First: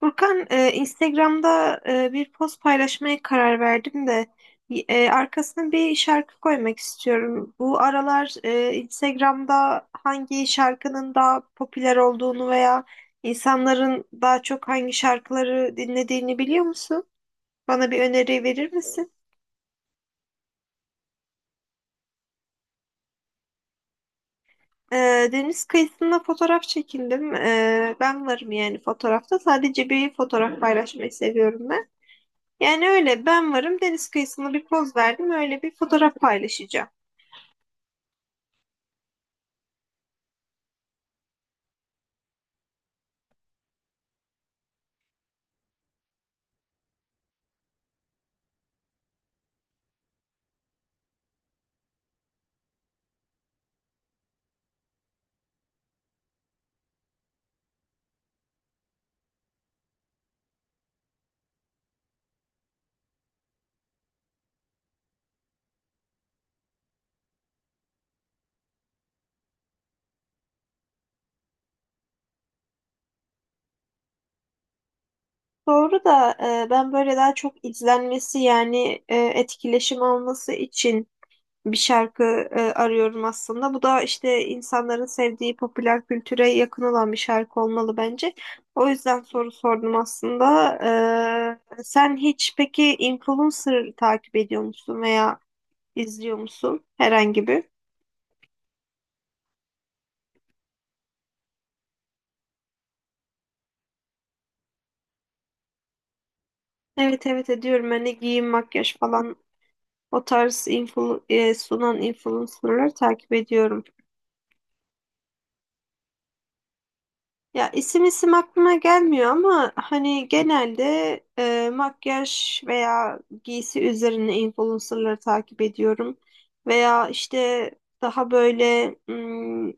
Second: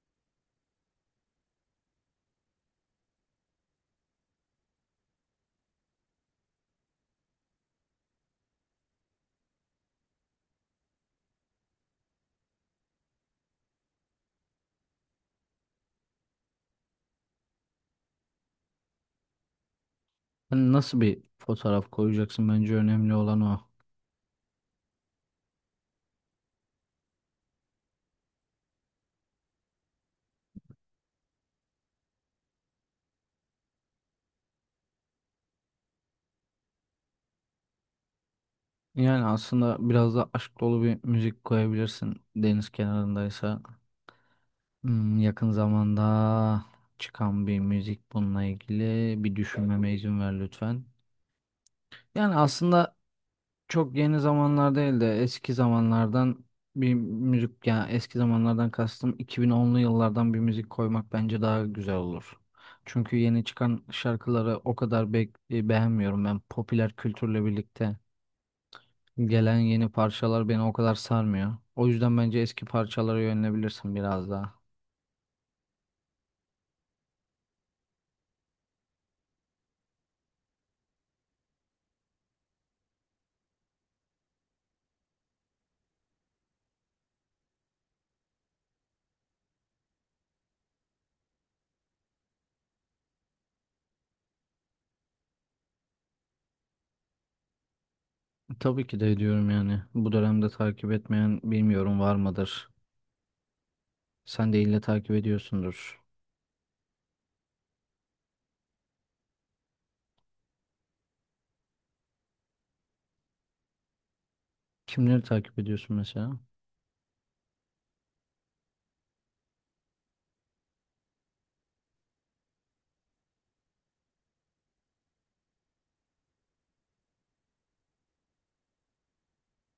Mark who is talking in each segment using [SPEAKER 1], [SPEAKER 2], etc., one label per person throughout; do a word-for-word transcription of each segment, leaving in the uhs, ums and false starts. [SPEAKER 1] Furkan, e, Instagram'da e, bir post paylaşmaya karar verdim de e, arkasına bir şarkı koymak istiyorum. Bu aralar e, Instagram'da hangi şarkının daha popüler olduğunu veya insanların daha çok hangi şarkıları dinlediğini biliyor musun? Bana bir öneri verir misin?
[SPEAKER 2] Hani nasıl bir fotoğraf koyacaksın, bence önemli olan o.
[SPEAKER 1] E, Deniz kıyısında fotoğraf çekindim. E, ben varım yani fotoğrafta. Sadece bir fotoğraf paylaşmayı seviyorum ben. Yani öyle ben varım, deniz kıyısında bir poz verdim, öyle bir fotoğraf paylaşacağım.
[SPEAKER 2] Yani aslında biraz da aşk dolu bir müzik koyabilirsin deniz kenarındaysa. Hmm, yakın zamanda çıkan bir müzik, bununla ilgili bir düşünmeme izin ver lütfen. Yani aslında çok yeni zamanlar değil de eski zamanlardan bir müzik, yani eski zamanlardan kastım iki bin onlu yıllardan bir müzik koymak bence daha güzel olur. Çünkü yeni çıkan şarkıları o kadar be e, beğenmiyorum ben. Popüler kültürle birlikte gelen yeni parçalar beni o kadar sarmıyor. O yüzden bence eski parçalara yönelebilirsin biraz daha.
[SPEAKER 1] Doğru da e, ben böyle daha çok izlenmesi yani e, etkileşim alması için bir şarkı e, arıyorum aslında. Bu da işte insanların sevdiği popüler kültüre yakın olan bir şarkı olmalı bence. O yüzden soru sordum aslında. E, sen hiç peki influencer takip ediyor musun veya izliyor musun herhangi bir?
[SPEAKER 2] Tabii ki de ediyorum yani. Bu dönemde takip etmeyen bilmiyorum, var mıdır? Sen de ille takip ediyorsundur.
[SPEAKER 1] Evet, evet ediyorum. Hani giyim, makyaj falan. O tarz influ e, sunan influencerları takip ediyorum.
[SPEAKER 2] Kimleri takip ediyorsun mesela?
[SPEAKER 1] Ya isim isim aklıma gelmiyor ama hani genelde e, makyaj veya giysi üzerine influencerları takip ediyorum. Veya işte daha böyle mm,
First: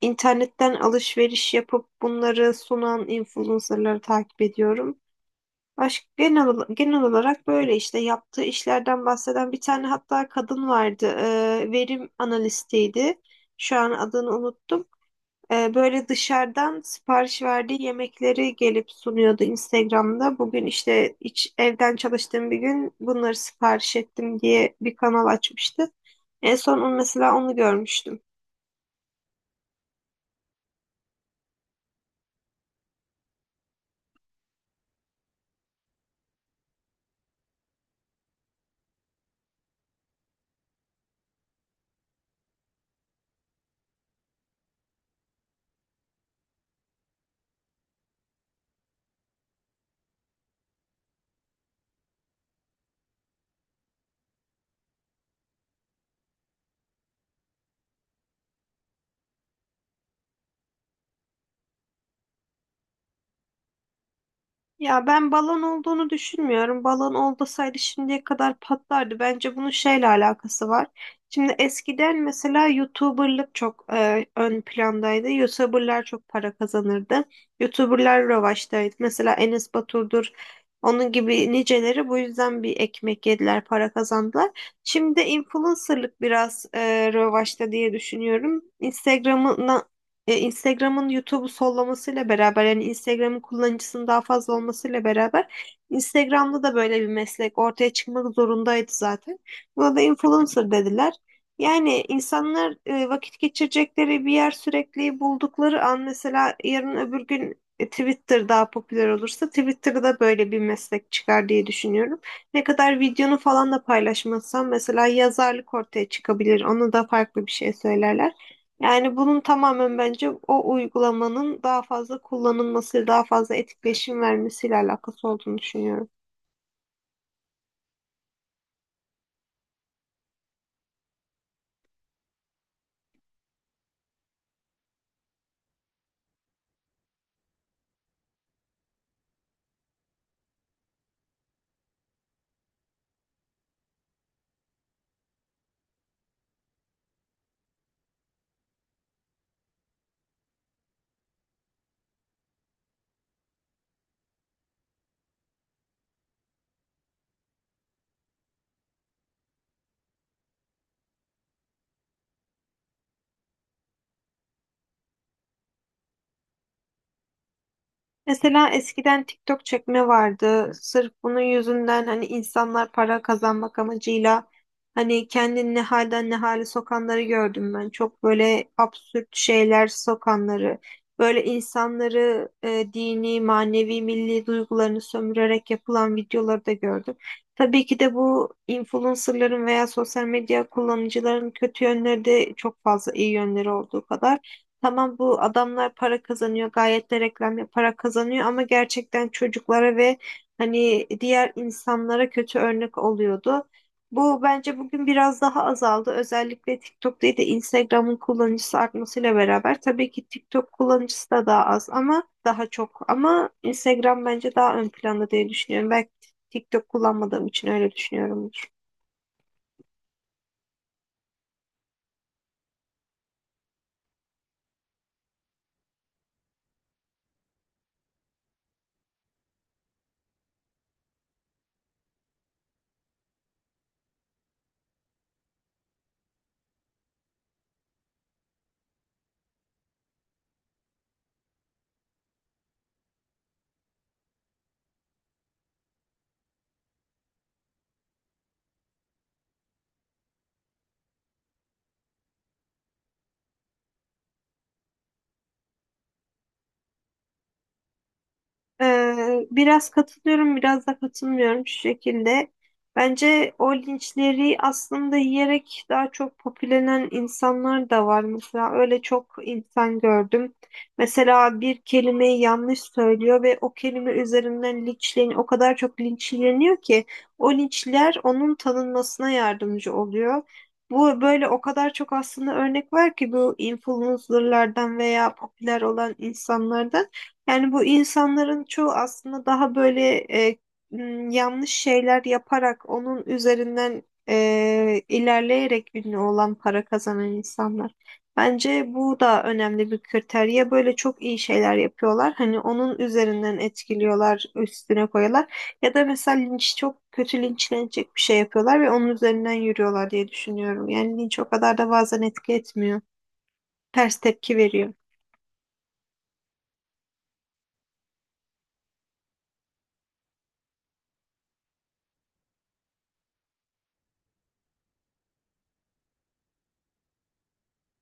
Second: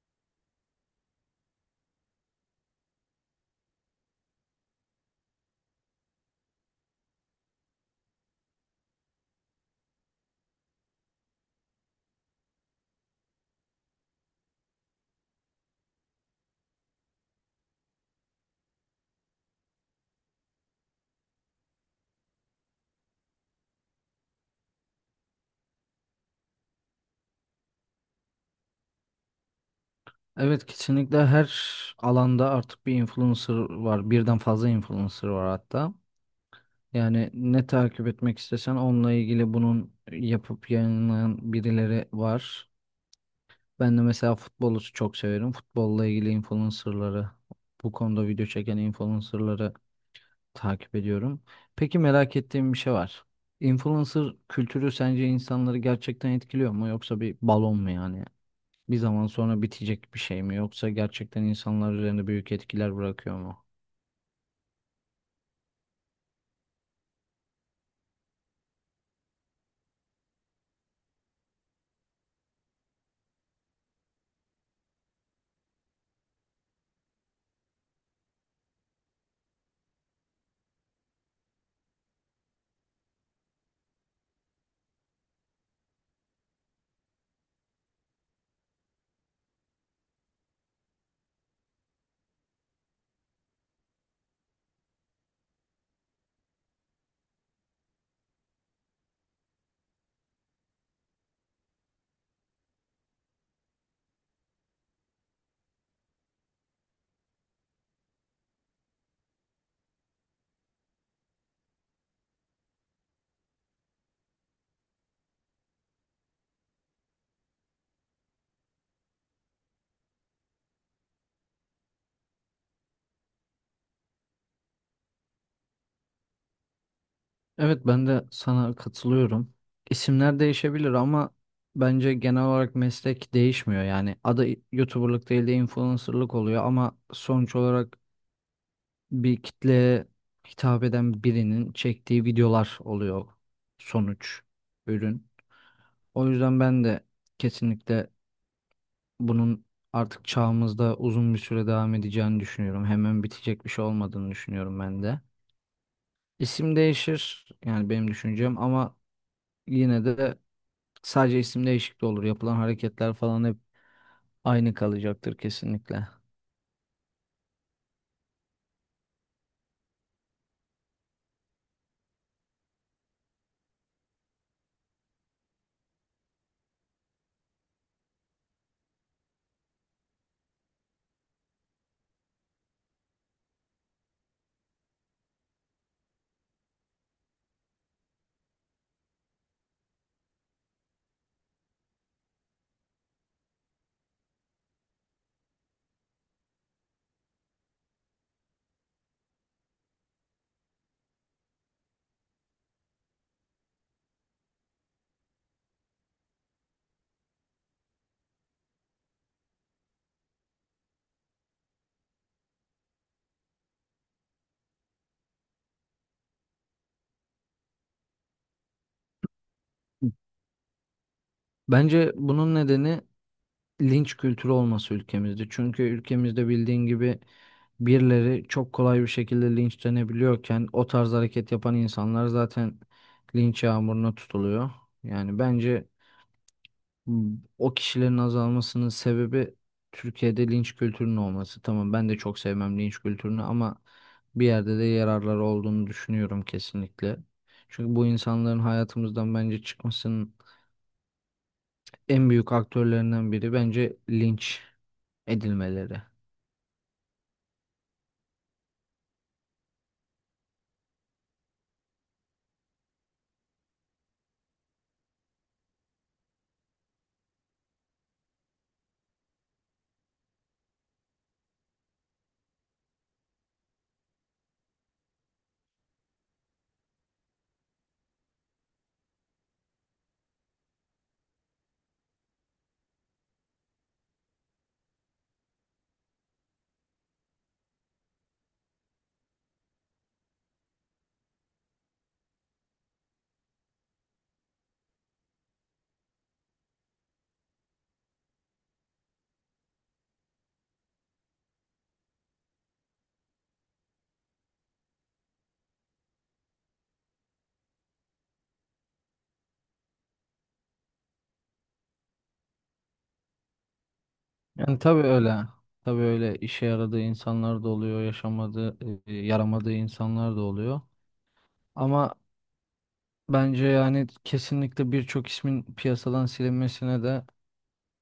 [SPEAKER 1] internetten alışveriş yapıp bunları sunan influencerları takip ediyorum. Aşk genel, ola- genel olarak böyle işte yaptığı işlerden bahseden bir tane hatta kadın vardı. Ee, verim analistiydi. Şu an adını unuttum. Ee, böyle dışarıdan sipariş verdiği yemekleri gelip sunuyordu Instagram'da. Bugün işte hiç evden çalıştığım bir gün bunları sipariş ettim diye bir kanal açmıştı. En son onu- mesela onu görmüştüm.
[SPEAKER 2] Evet, kesinlikle her alanda artık bir influencer var. Birden fazla influencer var hatta. Yani ne takip etmek istesen onunla ilgili bunun yapıp yayınlayan birileri var. Ben de mesela futbolu çok severim. Futbolla ilgili influencerları, bu konuda video çeken influencerları takip ediyorum. Peki, merak ettiğim bir şey var. Influencer kültürü sence insanları gerçekten etkiliyor mu, yoksa bir balon mu yani? Bir zaman sonra bitecek bir şey mi, yoksa gerçekten insanlar üzerinde büyük etkiler bırakıyor mu?
[SPEAKER 1] Ya ben balon olduğunu düşünmüyorum. Balon olmasaydı şimdiye kadar patlardı. Bence bunun şeyle alakası var. Şimdi eskiden mesela YouTuber'lık çok e, ön plandaydı. YouTuber'lar çok para kazanırdı. YouTuber'lar revaçtaydı. Mesela Enes Batur'dur. Onun gibi niceleri bu yüzden bir ekmek yediler, para kazandılar. Şimdi influencer'lık biraz e, revaçta diye düşünüyorum. Instagram'ın e, Instagram'ın YouTube'u sollamasıyla beraber yani Instagram'ın kullanıcısının daha fazla olmasıyla beraber Instagram'da da böyle bir meslek ortaya çıkmak zorundaydı zaten. Buna da influencer dediler. Yani insanlar e, vakit geçirecekleri bir yer sürekli buldukları an mesela yarın öbür gün e, Twitter daha popüler olursa Twitter'da böyle bir meslek çıkar diye düşünüyorum. Ne kadar videonu falan da paylaşmazsan mesela yazarlık ortaya çıkabilir. Onu da farklı bir şey söylerler. Yani bunun tamamen bence o uygulamanın daha fazla kullanılması, daha fazla etkileşim vermesiyle alakası olduğunu düşünüyorum.
[SPEAKER 2] Evet, ben de sana katılıyorum. İsimler değişebilir ama bence genel olarak meslek değişmiyor. Yani adı YouTuber'lık değil de influencer'lık oluyor, ama sonuç olarak bir kitleye hitap eden birinin çektiği videolar oluyor sonuç, ürün. O yüzden ben de kesinlikle bunun artık çağımızda uzun bir süre devam edeceğini düşünüyorum. Hemen bitecek bir şey olmadığını düşünüyorum ben de. İsim değişir yani, benim düşüncem, ama yine de sadece isim değişikliği olur. Yapılan hareketler falan hep aynı kalacaktır kesinlikle.
[SPEAKER 1] Mesela eskiden TikTok çekme vardı. Sırf bunun yüzünden hani insanlar para kazanmak amacıyla hani kendini ne halden ne hale sokanları gördüm ben. Çok böyle absürt şeyler sokanları. Böyle insanları e, dini, manevi, milli duygularını sömürerek yapılan videoları da gördüm. Tabii ki de bu influencerların veya sosyal medya kullanıcıların kötü yönleri de çok fazla, iyi yönleri olduğu kadar. Tamam, bu adamlar para kazanıyor, gayet de reklam yaparak kazanıyor ama gerçekten çocuklara ve hani diğer insanlara kötü örnek oluyordu. Bu bence bugün biraz daha azaldı. Özellikle TikTok değil de Instagram'ın kullanıcısı artmasıyla beraber tabii ki TikTok kullanıcısı da daha az ama daha çok. Ama Instagram bence daha ön planda diye düşünüyorum. Belki TikTok kullanmadığım için öyle düşünüyorumdur.
[SPEAKER 2] Bence bunun nedeni linç kültürü olması ülkemizde. Çünkü ülkemizde bildiğin gibi birileri çok kolay bir şekilde linçlenebiliyorken, o tarz hareket yapan insanlar zaten linç yağmuruna tutuluyor. Yani bence, hmm, o kişilerin azalmasının sebebi Türkiye'de linç kültürünün olması. Tamam, ben de çok sevmem linç kültürünü, ama bir yerde de yararları olduğunu düşünüyorum kesinlikle. Çünkü bu insanların hayatımızdan bence çıkmasının en büyük aktörlerinden biri bence linç edilmeleri.
[SPEAKER 1] Ee, biraz katılıyorum, biraz da katılmıyorum şu şekilde. Bence o linçleri aslında yiyerek daha çok popülenen insanlar da var. Mesela öyle çok insan gördüm. Mesela bir kelimeyi yanlış söylüyor ve o kelime üzerinden linçleniyor. O kadar çok linçleniyor ki o linçler onun tanınmasına yardımcı oluyor. Bu böyle o kadar çok aslında örnek var ki bu influencerlardan veya popüler olan insanlardan. Yani bu insanların çoğu aslında daha böyle e, m, yanlış şeyler yaparak onun üzerinden e, ilerleyerek ünlü olan, para kazanan insanlar. Bence bu da önemli bir kriter. Ya böyle çok iyi şeyler yapıyorlar. Hani onun üzerinden etkiliyorlar, üstüne koyuyorlar. Ya da mesela linç, çok kötü linçlenecek bir şey yapıyorlar ve onun üzerinden yürüyorlar diye düşünüyorum. Yani linç o kadar da bazen etki etmiyor. Ters tepki
[SPEAKER 2] Yani
[SPEAKER 1] veriyor.
[SPEAKER 2] tabii öyle. Tabii öyle, işe yaradığı insanlar da oluyor, yaşamadığı, e, yaramadığı insanlar da oluyor. Ama bence yani kesinlikle birçok ismin piyasadan silinmesine de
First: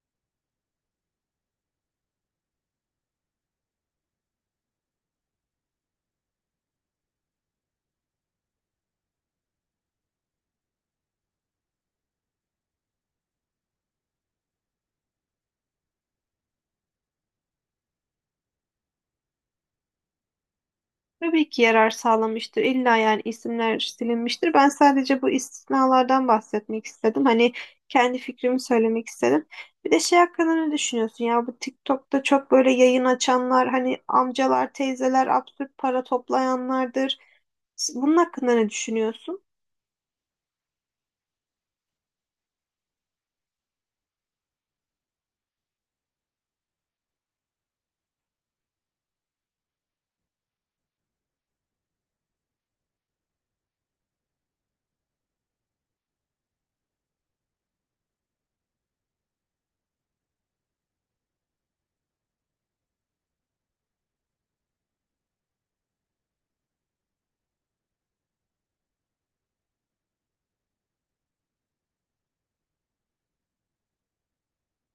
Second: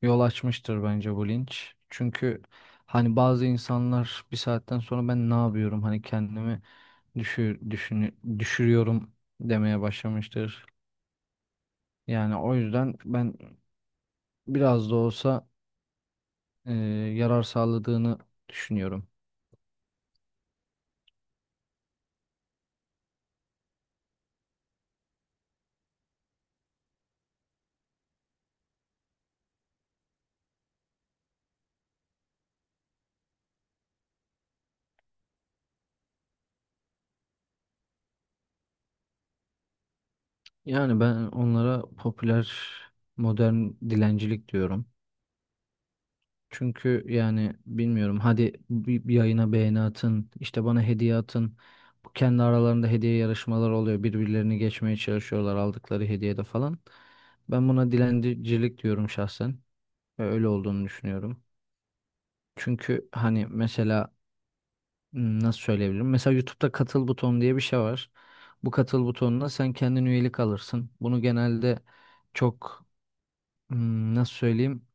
[SPEAKER 2] yol açmıştır bence bu linç. Çünkü hani bazı insanlar bir saatten sonra ben ne yapıyorum, hani kendimi düşür, düşünü- düşürüyorum demeye başlamıştır. Yani o yüzden ben biraz da olsa e, yarar sağladığını düşünüyorum.
[SPEAKER 1] Tabii ki yarar sağlamıştır. İlla yani isimler silinmiştir. Ben sadece bu istisnalardan bahsetmek istedim. Hani kendi fikrimi söylemek istedim. Bir de şey hakkında ne düşünüyorsun ya? Bu TikTok'ta çok böyle yayın açanlar, hani amcalar, teyzeler, absürt para toplayanlardır. Bunun hakkında ne düşünüyorsun?
[SPEAKER 2] Yani ben onlara popüler modern dilencilik diyorum. Çünkü yani bilmiyorum, hadi bir, bir yayına beğeni atın, işte bana hediye atın. Bu kendi aralarında hediye yarışmaları oluyor, birbirlerini geçmeye çalışıyorlar aldıkları hediyede falan. Ben buna dilencilik diyorum şahsen ve öyle olduğunu düşünüyorum. Çünkü hani mesela, hmm, nasıl söyleyebilirim? Mesela YouTube'da katıl butonu diye bir şey var. Bu katıl butonuna sen kendin üyelik alırsın. Bunu genelde çok, hmm, nasıl söyleyeyim?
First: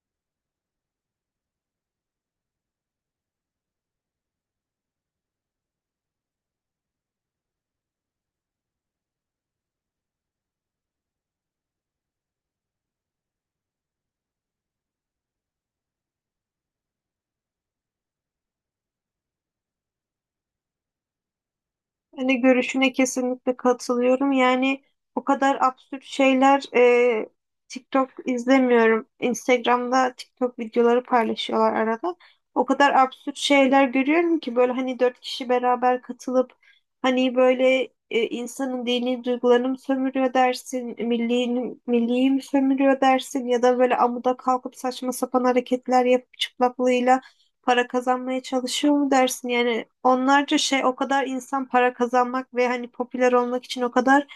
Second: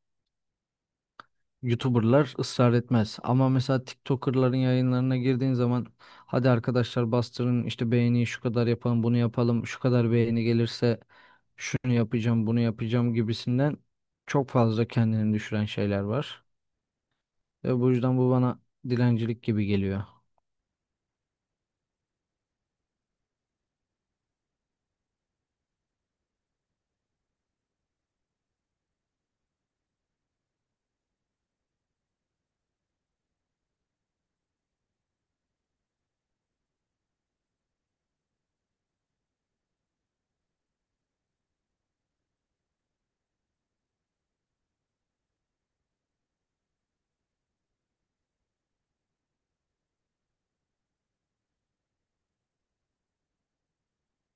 [SPEAKER 2] YouTuber'lar ısrar etmez. Ama mesela TikToker'ların yayınlarına girdiğin zaman hadi arkadaşlar bastırın işte, beğeniyi şu kadar yapalım, bunu yapalım, şu kadar beğeni gelirse şunu yapacağım, bunu yapacağım gibisinden çok fazla kendini düşüren şeyler var. Ve bu yüzden bu bana dilencilik gibi geliyor.
[SPEAKER 1] Ben de görüşüne kesinlikle katılıyorum. Yani o kadar absürt şeyler. e, TikTok izlemiyorum. Instagram'da TikTok videoları paylaşıyorlar arada. O kadar absürt şeyler görüyorum ki böyle hani dört kişi beraber katılıp hani böyle e, insanın dini duygularını mı sömürüyor dersin, milliğini, milliyi mi sömürüyor dersin ya da böyle amuda kalkıp saçma sapan hareketler yapıp çıplaklığıyla para kazanmaya çalışıyor mu dersin? Yani onlarca şey, o kadar insan para kazanmak ve hani popüler olmak için o kadar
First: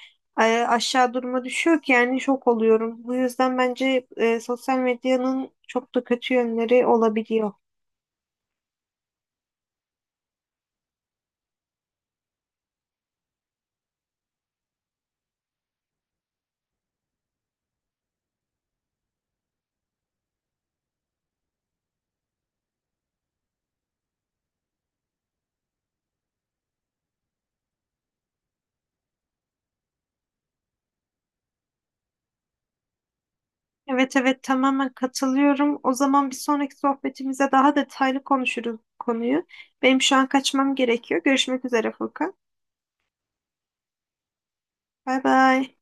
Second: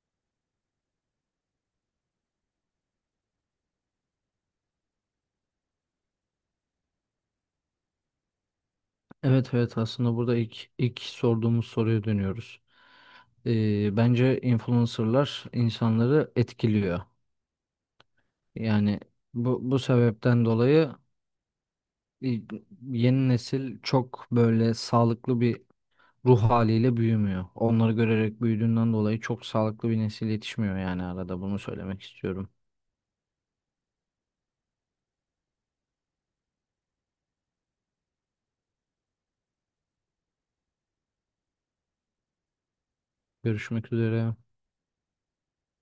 [SPEAKER 1] e, aşağı duruma düşüyor ki yani şok oluyorum. Bu yüzden bence e, sosyal medyanın çok da kötü yönleri olabiliyor.
[SPEAKER 2] Evet, evet, aslında burada ilk, ilk sorduğumuz soruya dönüyoruz. Ee, bence influencer'lar insanları etkiliyor. Yani bu, bu sebepten dolayı e, yeni nesil çok böyle sağlıklı bir ruh haliyle büyümüyor. Onları görerek büyüdüğünden dolayı çok sağlıklı bir nesil yetişmiyor yani, arada bunu söylemek istiyorum.
[SPEAKER 1] Evet, evet tamamen katılıyorum. O zaman bir sonraki sohbetimize daha detaylı konuşuruz bu konuyu. Benim şu an kaçmam gerekiyor. Görüşmek üzere Furkan.
[SPEAKER 2] Görüşmek üzere.
[SPEAKER 1] Bay bay.